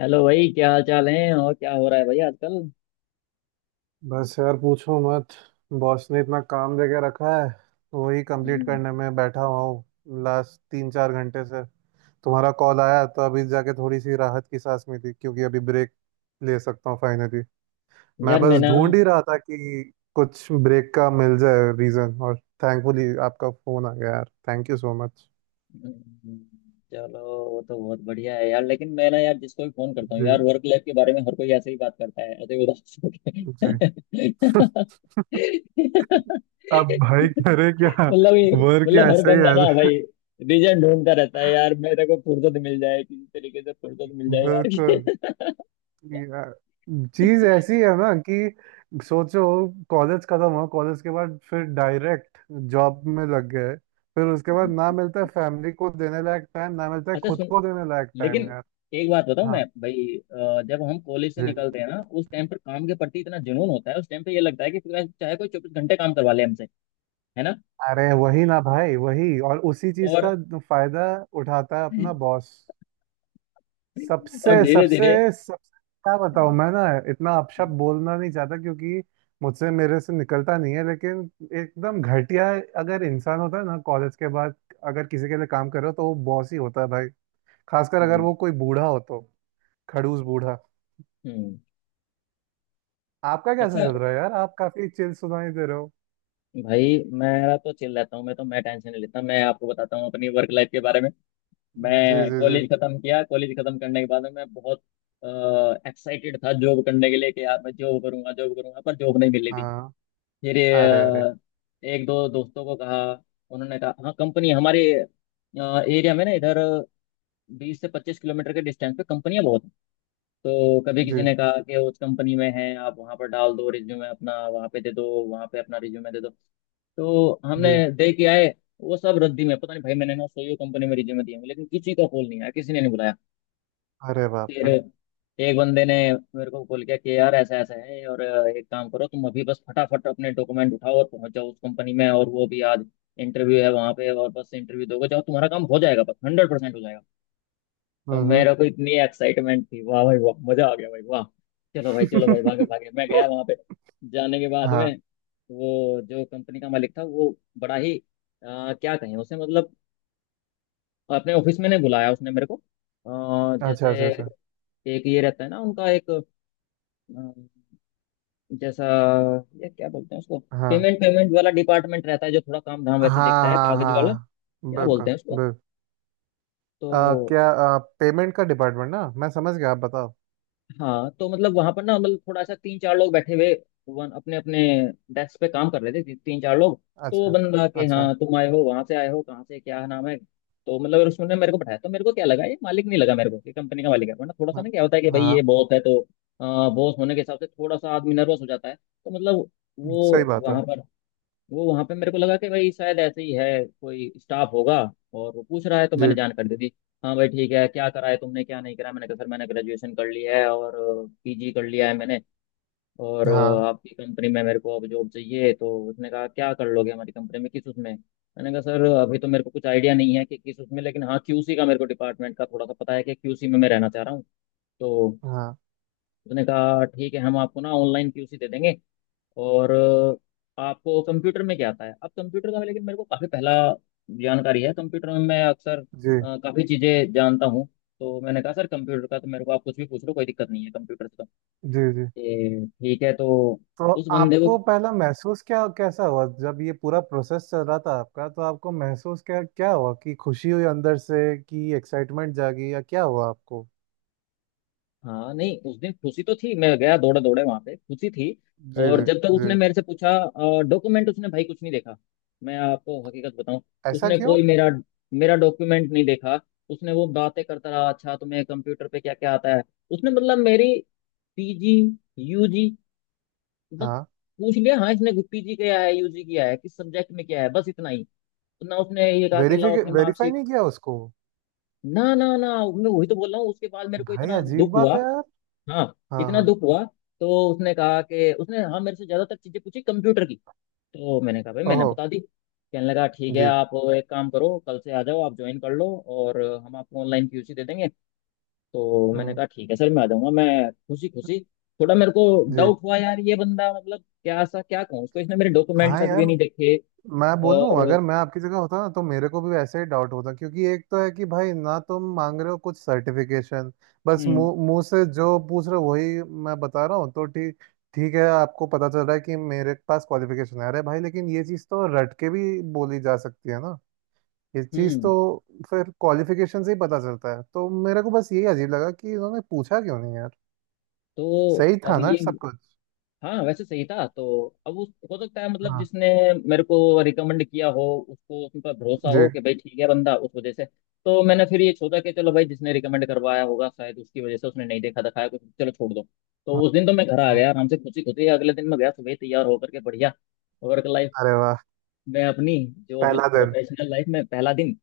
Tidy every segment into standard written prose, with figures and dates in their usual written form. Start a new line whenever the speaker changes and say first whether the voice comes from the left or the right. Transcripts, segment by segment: left: Hello भाई, क्या हाल चाल है? और क्या हो रहा है भाई आजकल?
right: बस यार पूछो मत। बॉस ने इतना काम दे के रखा है तो वही कंप्लीट
left: हम्म।
right: करने में बैठा हुआ हूँ लास्ट 3-4 घंटे से। तुम्हारा कॉल आया तो अभी जाके थोड़ी सी राहत की सांस में थी क्योंकि अभी ब्रेक ले सकता हूँ फाइनली। मैं
left: यार मैं
right: बस
left: ना,
right: ढूंढ ही रहा था कि कुछ ब्रेक का मिल जाए रीज़न, और थैंकफुली आपका फ़ोन आ गया यार। Thank you so much.
left: हम्म, चलो। वो तो बहुत बढ़िया है यार, लेकिन मैं ना, यार जिसको भी फोन करता हूँ यार,
right: जी।
left: वर्क लाइफ के बारे में हर कोई ऐसे ही बात करता है, ऐसे ही उदास होके।
right: जी। अब भाई करे क्या।
left: मतलब ये,
right: वर्क
left: मतलब
right: यहाँ
left: हर
right: सही
left: बंदा ना
right: है।
left: भाई, रीजन ढूंढता रहता है यार, मेरे को फुर्सत मिल जाए, किसी तरीके से फुर्सत मिल जाए
right: बिल्कुल।
left: यार।
right: यार चीज ऐसी है ना कि सोचो, कॉलेज खत्म हुआ, कॉलेज के बाद फिर डायरेक्ट जॉब में लग गए। फिर उसके बाद ना मिलता है फैमिली को देने लायक टाइम, ना मिलता है
left: अच्छा
right: खुद
left: सुन,
right: को देने लायक
left: लेकिन
right: टाइम यार।
left: एक बात बताऊं मैं
right: हाँ।
left: भाई, जब हम कॉलेज से
right: जी।
left: निकलते हैं ना, उस टाइम पर काम के प्रति इतना जुनून होता है, उस टाइम पे ये लगता है कि पूरा चाहे कोई 24 घंटे काम करवा ले हमसे, है ना?
right: अरे वही ना भाई, वही। और उसी चीज
left: और
right: का फायदा उठाता है अपना बॉस।
left: और
right: सबसे
left: धीरे
right: सबसे
left: धीरे।
right: सबसे क्या बताऊं, मैं ना इतना अपशब्द बोलना नहीं चाहता क्योंकि मुझसे मेरे से निकलता नहीं है। लेकिन एकदम घटिया अगर इंसान होता है ना कॉलेज के बाद, अगर किसी के लिए काम कर रहे हो तो वो बॉस ही होता है भाई। खासकर अगर
left: हम्म।
right: वो कोई बूढ़ा हो तो, खड़ूस बूढ़ा।
left: हम्म।
right: आपका कैसे
left: अच्छा
right: चल रहा है यार? आप काफी चिल सुनाई दे रहे हो।
left: भाई, मेरा तो चिल रहता हूँ, मैं तो मैं टेंशन नहीं लेता। मैं आपको बताता हूँ अपनी वर्क लाइफ के बारे में।
right: जी
left: मैं
right: जी जी।
left: कॉलेज खत्म किया, कॉलेज खत्म करने के बाद में मैं बहुत एक्साइटेड था जॉब करने के लिए कि यार मैं जॉब करूंगा, जॉब करूंगा, पर जॉब नहीं मिल रही।
right: हाँ।
left: फिर
right: अरे अरे।
left: एक दो दोस्तों को कहा, उन्होंने कहा हाँ कंपनी हमारे एरिया में ना, इधर 20 से 25 किलोमीटर के डिस्टेंस पे कंपनियां बहुत हैं। तो कभी किसी
right: जी
left: ने कहा कि उस कंपनी में है, आप वहाँ पर डाल दो रिज्यूमे अपना, वहाँ पे दे दो, वहाँ पे अपना रिज्यूमे दे दो। तो हमने
right: जी।
left: दे के आए। वो सब रद्दी में, पता नहीं भाई, मैंने ना सही कंपनी में रिज्यूमे दिए हैं, लेकिन किसी का कॉल नहीं आया, किसी ने नहीं बुलाया।
right: अरे बाप
left: फिर
right: रे।
left: एक बंदे ने मेरे को बोल किया कि यार ऐसा ऐसा है, और एक काम करो, तुम अभी बस फटाफट अपने डॉक्यूमेंट उठाओ और पहुंच जाओ उस कंपनी में, और वो भी आज इंटरव्यू है वहां पे, और बस इंटरव्यू दोगे, जाओ, तुम्हारा काम हो जाएगा, बस 100% हो जाएगा। तो
right: हम्म।
left: मेरे को इतनी एक्साइटमेंट थी, वाह भाई वाह, मजा आ गया भाई वाह। चलो भाई चलो भाई, भागे
right: हम्म।
left: भागे मैं गया वहां पे। जाने के बाद
right: हाँ।
left: में, वो जो कंपनी का मालिक था, वो बड़ा ही, क्या कहें उसे, मतलब अपने ऑफिस में नहीं बुलाया उसने मेरे को।
right: अच्छा अच्छा
left: जैसे
right: अच्छा।
left: एक ये रहता है ना उनका एक, अम, जैसा, ये क्या बोलते हैं उसको,
right: हाँ
left: पेमेंट पेमेंट वाला डिपार्टमेंट रहता है जो थोड़ा काम धाम वैसे
right: हाँ
left: देखता है,
right: हाँ
left: कागज वाला।
right: हाँ,
left: क्या
right: बिल्कुल।
left: बोलते हैं उसको?
right: बिल्कुल।
left: तो
right: क्या पेमेंट का डिपार्टमेंट ना, मैं समझ गया, आप बताओ।
left: हाँ, तो मतलब वहां पर ना, मतलब थोड़ा सा तीन चार लोग बैठे हुए, वन अपने अपने डेस्क पे काम कर रहे थे, तीन चार लोग। तो वो
right: अच्छा।
left: बंदा के,
right: अच्छा।
left: हाँ तुम आए हो, वहां से आए हो, कहाँ से, क्या नाम है, तो मतलब उसने मेरे को बताया। तो मेरे को क्या लगा, ये मालिक नहीं लगा मेरे को कि कंपनी का मालिक है, वरना थोड़ा सा
right: हाँ।
left: ना क्या होता है कि भाई
right: हाँ,
left: ये बॉस है तो बॉस होने के हिसाब से थोड़ा सा आदमी नर्वस हो जाता है। तो मतलब
right: सही
left: वो
right: बात है।
left: वहां पर वो वहां पे मेरे को लगा कि भाई शायद ऐसे ही है, कोई स्टाफ होगा, और वो पूछ रहा है, तो मैंने
right: जी।
left: जानकारी दे दी। हाँ भाई, ठीक है क्या करा है तुमने, क्या नहीं करा, मैंने कहा सर मैंने ग्रेजुएशन कर लिया है और पीजी कर लिया है मैंने, और
right: हाँ।
left: आपकी कंपनी में मेरे को अब जॉब चाहिए। तो उसने कहा क्या कर लोगे हमारी कंपनी में, किस उसमें? मैंने कहा सर अभी तो मेरे को कुछ आइडिया नहीं है कि किस उसमें, लेकिन हाँ क्यूसी का, मेरे को डिपार्टमेंट का थोड़ा सा पता है कि क्यूसी में मैं रहना चाह रहा हूँ। तो
right: हाँ।
left: उसने कहा ठीक है, हम आपको ना ऑनलाइन क्यूसी दे देंगे, और आपको कंप्यूटर में क्या आता है? अब कंप्यूटर का लेकिन मेरे को काफ़ी पहला जानकारी है, कंप्यूटर में मैं अक्सर
right: जी
left: काफ़ी चीज़ें जानता हूँ। तो मैंने कहा सर कंप्यूटर का तो मेरे को आप कुछ भी पूछ लो, कोई दिक्कत नहीं है कंप्यूटर से। तो
right: जी जी।
left: ये ठीक है तो,
right: तो
left: उस बंदे को,
right: आपको पहला महसूस क्या कैसा हुआ जब ये पूरा प्रोसेस चल रहा था आपका, तो आपको महसूस क्या क्या हुआ? कि खुशी हुई अंदर से, कि एक्साइटमेंट जागी, या क्या हुआ आपको?
left: हाँ नहीं उस दिन खुशी तो थी, मैं गया दौड़े दौड़े वहां पे, खुशी थी।
right: जी
left: और
right: जी
left: जब तक
right: जी।
left: उसने मेरे से पूछा डॉक्यूमेंट, उसने भाई कुछ नहीं देखा। मैं आपको हकीकत बताऊं,
right: ऐसा
left: उसने
right: क्यों?
left: कोई मेरा मेरा डॉक्यूमेंट नहीं देखा। उसने वो बातें करता रहा, अच्छा तुम्हें कंप्यूटर पे क्या क्या आता है। उसने मतलब मेरी पीजी, यूजी, बस
right: हाँ।
left: पूछ लिया, हाँ इसने पीजी किया है, यूजी किया है, किस सब्जेक्ट में किया है, बस इतना ही। तो ना उसने ये कहा कि लाओ
right: वेरीफाई
left: अपने
right: वेरीफाई
left: मार्कशीट,
right: नहीं किया उसको?
left: ना ना ना, मैं वही तो बोल रहा हूँ। उसके बाद मेरे को
right: भाई
left: इतना
right: अजीब
left: दुख
right: बात
left: हुआ,
right: है यार।
left: हाँ,
right: हाँ
left: इतना
right: हाँ।
left: दुख हुआ। तो उसने कहा कि, उसने हाँ मेरे से ज्यादातर चीजें पूछी कंप्यूटर की, तो मैंने कहा भाई मैंने
right: ओहो।
left: बता दी, कहने लगा ठीक है
right: जी।
left: आप एक काम करो कल से आ जाओ, आप ज्वाइन कर लो, और हम आपको ऑनलाइन क्यूसी दे देंगे। तो मैंने
right: हम्म,
left: कहा ठीक है सर, मैं आ जाऊंगा मैं, खुशी खुशी। थोड़ा मेरे को
right: जी।
left: डाउट हुआ यार, ये बंदा मतलब क्या सा क्या कहूँ उसको, इसने मेरे डॉक्यूमेंट
right: हाँ
left: तक
right: यार।
left: भी नहीं देखे।
right: मैं बोलूँ,
left: और
right: अगर मैं आपकी जगह होता ना तो मेरे को भी वैसे ही डाउट होता क्योंकि एक तो है कि भाई ना, तुम मांग रहे हो कुछ सर्टिफिकेशन। बस
left: हम्म।
right: मुंह मुंह से जो पूछ रहे हो वही मैं बता रहा हूँ तो ठीक। ठीक है, आपको पता चल रहा है कि मेरे पास क्वालिफिकेशन है, अरे भाई, लेकिन ये चीज़ तो रट के भी बोली जा सकती है ना। ये चीज़
left: हम्म।
right: तो फिर क्वालिफिकेशन से ही पता चलता है। तो मेरे को बस यही अजीब लगा कि इन्होंने पूछा क्यों नहीं यार।
left: तो
right: सही
left: अब
right: था ना
left: ये,
right: सब कुछ?
left: हाँ वैसे सही था, तो अब उस हो सकता है, मतलब
right: हाँ।
left: जिसने मेरे को रिकमेंड किया हो उसको, उस पर भरोसा
right: जी।
left: हो कि भाई ठीक है बंदा, उस वजह से। तो मैंने फिर ये सोचा कि चलो भाई जिसने रिकमेंड करवाया होगा शायद उसकी वजह से उसने नहीं देखा दिखाया कुछ, चलो छोड़ दो। तो
right: हम्म,
left: उस दिन तो मैं घर आ
right: हम्म,
left: गया आराम से, खुशी खुशी। अगले दिन मैं गया सुबह तैयार होकर के, बढ़िया वर्क लाइफ
right: अरे वाह।
left: में अपनी, जो
right: पहला दिन।
left: प्रोफेशनल लाइफ में पहला दिन।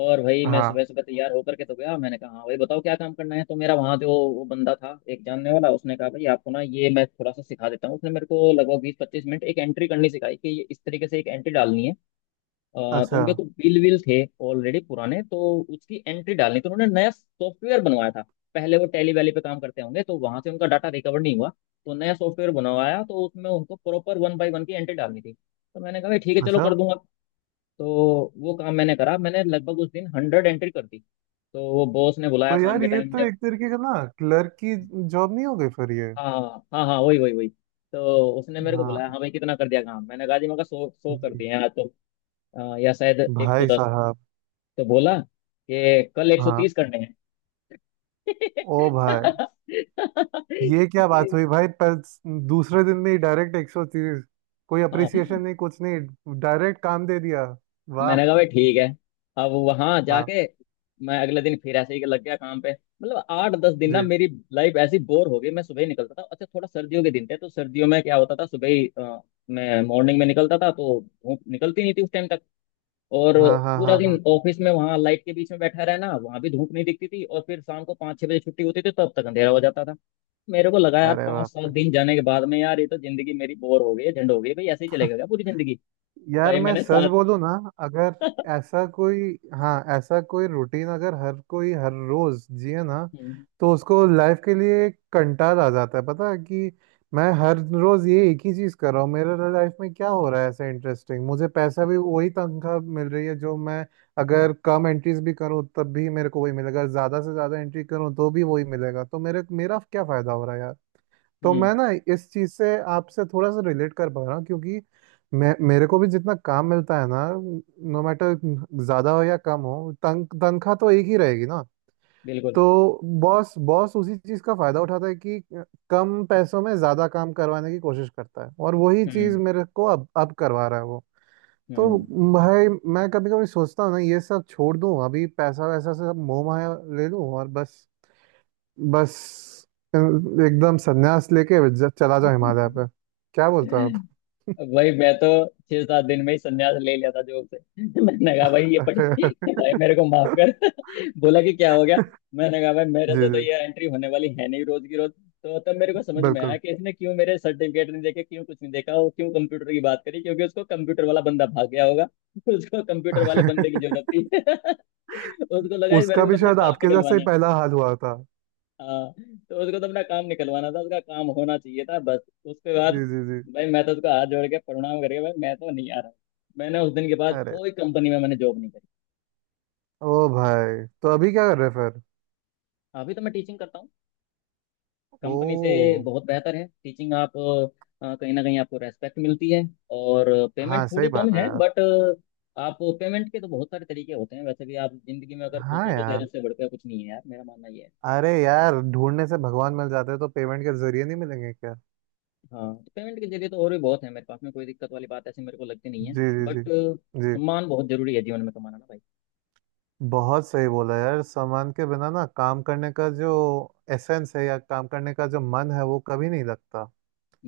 left: और भाई मैं
right: हाँ।
left: सुबह सुबह तैयार होकर के तो गया, मैंने कहा हाँ भाई बताओ क्या काम करना है? तो मेरा वहाँ जो वो बंदा था एक जानने वाला, उसने कहा भाई आपको ना ये मैं थोड़ा सा सिखा देता हूँ। उसने मेरे को लगभग 20-25 मिनट एक एंट्री करनी सिखाई कि ये इस तरीके से एक एंट्री डालनी है। अ, तो
right: अच्छा।
left: उनके तो बिल विल थे ऑलरेडी पुराने, तो उसकी एंट्री डालनी, तो उन्होंने नया सॉफ्टवेयर बनवाया था। पहले वो टैली वैली पे काम करते होंगे, तो वहां से उनका डाटा रिकवर नहीं हुआ। तो नया सॉफ्टवेयर बनवाया, तो उसमें उनको प्रॉपर वन बाई वन की एंट्री डालनी थी। तो मैंने कहा भाई ठीक है, चलो
right: अच्छा।
left: कर दूंगा। तो वो काम मैंने करा, मैंने लगभग उस दिन 100 एंट्री कर दी। तो वो बॉस ने बुलाया
right: तो
left: शाम
right: यार
left: के
right: ये
left: टाइम,
right: तो
left: जब
right: एक तरीके का ना, क्लर्क की जॉब नहीं हो गई फिर ये?
left: हाँ हाँ हाँ, वही वही वही। तो उसने मेरे को
right: हाँ।
left: बुलाया, हाँ भाई कितना कर दिया काम? मैंने कहा जी, मैं कहा सौ सौ कर
right: जी।
left: दिए हैं आज तो, या शायद एक सौ
right: भाई
left: दस
right: साहब।
left: तो बोला कि कल एक सौ
right: हाँ।
left: तीस करने हैं।
right: ओ भाई। ये क्या बात हुई भाई पर? दूसरे दिन में ही डायरेक्ट 130। कोई
left: हाँ,
right: अप्रिसिएशन नहीं, कुछ नहीं, डायरेक्ट काम दे दिया। वाह।
left: मैंने कहा भाई ठीक है। अब वहां
right: हाँ।
left: जाके, मैं अगले दिन फिर ऐसे ही लग गया काम पे। मतलब 8-10 दिन ना
right: जी।
left: मेरी लाइफ ऐसी बोर हो गई, मैं सुबह ही निकलता था, अच्छा थोड़ा सर्दियों के दिन थे, तो सर्दियों में क्या होता था, सुबह ही मैं मॉर्निंग में निकलता था तो धूप निकलती नहीं थी उस टाइम तक, और
right: हाँ हाँ
left: पूरा
right: हाँ
left: दिन
right: हाँ।
left: ऑफिस में वहां लाइट के बीच में बैठा रहना, वहां भी धूप नहीं दिखती थी, और फिर शाम को 5-6 बजे छुट्टी होती थी, तब तक अंधेरा हो जाता था। मेरे को लगा यार,
right: अरे
left: पाँच सात
right: वाह।
left: दिन जाने के बाद में, यार ये तो जिंदगी मेरी बोर हो गई है, झंड हो गई है भाई, ऐसे ही चलेगा क्या पूरी जिंदगी?
right: यार
left: भाई
right: मैं
left: मैंने
right: सच
left: सात,
right: बोलूं ना, अगर ऐसा कोई, हाँ, ऐसा कोई रूटीन अगर हर कोई हर रोज जिए ना,
left: हम्म।
right: तो उसको लाइफ के लिए एक कंटाल आ जाता है। पता है, कि मैं हर रोज ये एक ही चीज कर रहा हूँ। मेरे लाइफ में क्या हो रहा है ऐसा इंटरेस्टिंग? मुझे पैसा भी वही तनख्वाह मिल रही है जो मैं, अगर कम एंट्रीज भी करूँ तब भी मेरे को वही मिलेगा, ज्यादा से ज्यादा एंट्री करूँ तो भी वही मिलेगा। तो मेरे मेरा क्या फायदा हो रहा है यार। तो
left: हम्म।
right: मैं ना इस चीज से आपसे थोड़ा सा रिलेट कर पा रहा हूँ क्योंकि मैं, मेरे को भी जितना काम मिलता है ना, नो मैटर ज्यादा हो या कम हो, तनख्वाह तो एक ही रहेगी ना।
left: बिल्कुल।
right: तो बॉस बॉस उसी चीज का फायदा उठाता है कि कम पैसों में ज्यादा काम करवाने की कोशिश करता है, और वही चीज
left: हम्म।
right: मेरे को अब करवा रहा है वो। तो
left: हम्म।
right: भाई, मैं कभी कभी सोचता हूँ ना, ये सब छोड़ दूँ अभी, पैसा वैसा से सब मोह माया ले लूँ, और बस बस एकदम संन्यास लेके चला जाओ हिमालय पे। क्या बोलते हो आप?
left: वही मैं तो 6-7 दिन में ही संन्यास ले लिया था जॉब से। मैंने कहा भाई ये पढ़ी, भाई
right: अरे।
left: मेरे को माफ कर। बोला कि क्या हो गया? मैंने कहा भाई मेरे
right: जी
left: से तो
right: जी।
left: ये एंट्री होने वाली है नहीं रोज की रोज। तो तब मेरे को समझ में आया
right: बिल्कुल।
left: कि इसने क्यों मेरे सर्टिफिकेट नहीं देखे, क्यों कुछ नहीं देखा, और क्यों कंप्यूटर की बात करी, क्योंकि उसको कंप्यूटर वाला बंदा भाग गया होगा। उसको कंप्यूटर वाले बंदे की जरूरत थी। उसको लगा इस मेरे
right: उसका
left: को तो
right: भी
left: अपना
right: शायद
left: काम
right: आपके जैसे ही
left: निकलवाना,
right: पहला हाल हुआ था।
left: हाँ, तो उसको तो अपना काम निकलवाना था, उसका काम होना चाहिए था बस। उसके बाद
right: जी जी जी।
left: भाई मैं तो उसका हाथ जोड़ के प्रणाम करके, भाई मैं तो नहीं आ रहा। मैंने उस दिन के बाद
right: अरे।
left: कोई कंपनी में मैंने जॉब नहीं करी।
right: ओ भाई, तो अभी क्या कर रहे फिर?
left: अभी तो मैं टीचिंग करता हूँ,
right: ओ।
left: कंपनी से बहुत बेहतर है टीचिंग। आप कहीं ना कहीं आपको रेस्पेक्ट मिलती है, और पेमेंट
right: हाँ सही
left: थोड़ी कम
right: बात है
left: है
right: यार।
left: बट, आप पेमेंट के तो बहुत सारे तरीके होते हैं। वैसे भी आप जिंदगी में अगर खुश
right: हाँ
left: हो तो शायद
right: यार।
left: उससे बढ़कर कुछ नहीं है यार, मेरा मानना ये है।
right: अरे यार, ढूंढने से भगवान मिल जाते हैं, तो पेमेंट के जरिए नहीं मिलेंगे क्या?
left: हाँ, पेमेंट के जरिए तो और भी बहुत है मेरे पास में, कोई दिक्कत वाली बात ऐसी मेरे को लगती नहीं है,
right: जी जी जी।
left: बट
right: जी।
left: सम्मान बहुत जरूरी है जीवन में कमाना ना भाई।
right: बहुत सही बोला यार। सामान के बिना ना, काम करने का जो एसेंस है, या काम करने का जो मन है, वो कभी नहीं लगता।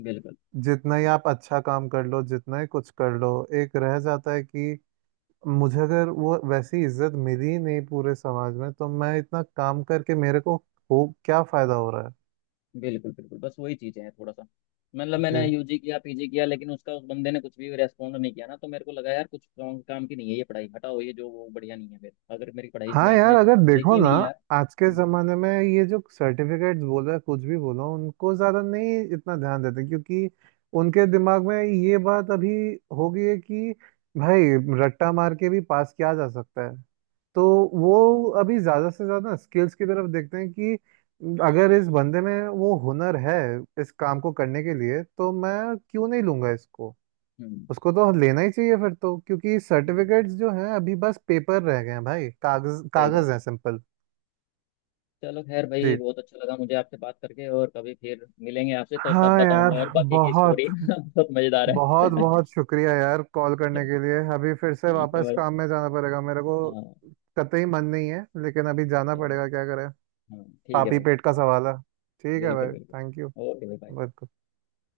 left: बिल्कुल
right: जितना ही आप अच्छा काम कर लो, जितना ही कुछ कर लो, एक रह जाता है कि, मुझे अगर वो वैसी इज्जत मिली ही नहीं पूरे समाज में, तो मैं इतना काम करके मेरे को हो, क्या फायदा हो रहा
left: बिल्कुल बिल्कुल, बस वही चीज़ है थोड़ा सा, मतलब
right: है?
left: मैंने यूजी किया पीजी किया, लेकिन उसका उस बंदे ने कुछ भी रेस्पॉन्ड नहीं किया ना, तो मेरे को लगा यार कुछ काम, काम की नहीं है ये पढ़ाई, हटाओ ये जो वो बढ़िया नहीं है, फिर अगर मेरी पढ़ाई
right: हाँ
left: इसमें
right: यार।
left: इसने
right: अगर देखो
left: देखी
right: ना,
left: नहीं यार।
right: आज के
left: हम्म।
right: जमाने में ये जो सर्टिफिकेट्स बोलो या कुछ भी बोलो, उनको ज्यादा नहीं, इतना ध्यान देते क्योंकि उनके दिमाग में ये बात अभी हो गई है कि भाई, रट्टा मार के भी पास किया जा सकता है। तो वो अभी ज्यादा से ज्यादा स्किल्स की तरफ देखते हैं कि अगर इस बंदे में वो हुनर है इस काम को करने के लिए, तो मैं क्यों नहीं लूंगा इसको?
left: हम्म,
right: उसको तो लेना ही चाहिए फिर तो, क्योंकि
left: बिल्कुल,
right: सर्टिफिकेट्स जो हैं अभी बस पेपर रह गए हैं भाई। कागज
left: सही बात
right: कागज है,
left: है।
right: सिंपल।
left: चलो खैर भाई,
right: जी।
left: बहुत अच्छा लगा मुझे आपसे बात करके, और कभी फिर मिलेंगे आपसे तो तब
right: हाँ
left: बताऊंगा
right: यार।
left: और बाकी की
right: बहुत
left: स्टोरी। बहुत मजेदार है।
right: बहुत बहुत शुक्रिया यार, कॉल करने के लिए। अभी फिर से
left: ठीक है
right: वापस
left: भाई।
right: काम में जाना पड़ेगा मेरे को।
left: हाँ,
right: कतई मन नहीं है लेकिन अभी जाना
left: चलो,
right: पड़ेगा, क्या करें।
left: हाँ ठीक है
right: पापी
left: भाई।
right: पेट का सवाल है। ठीक है
left: बिल्कुल
right: भाई।
left: बिल्कुल,
right: थैंक
left: ओके भाई bye।
right: यू।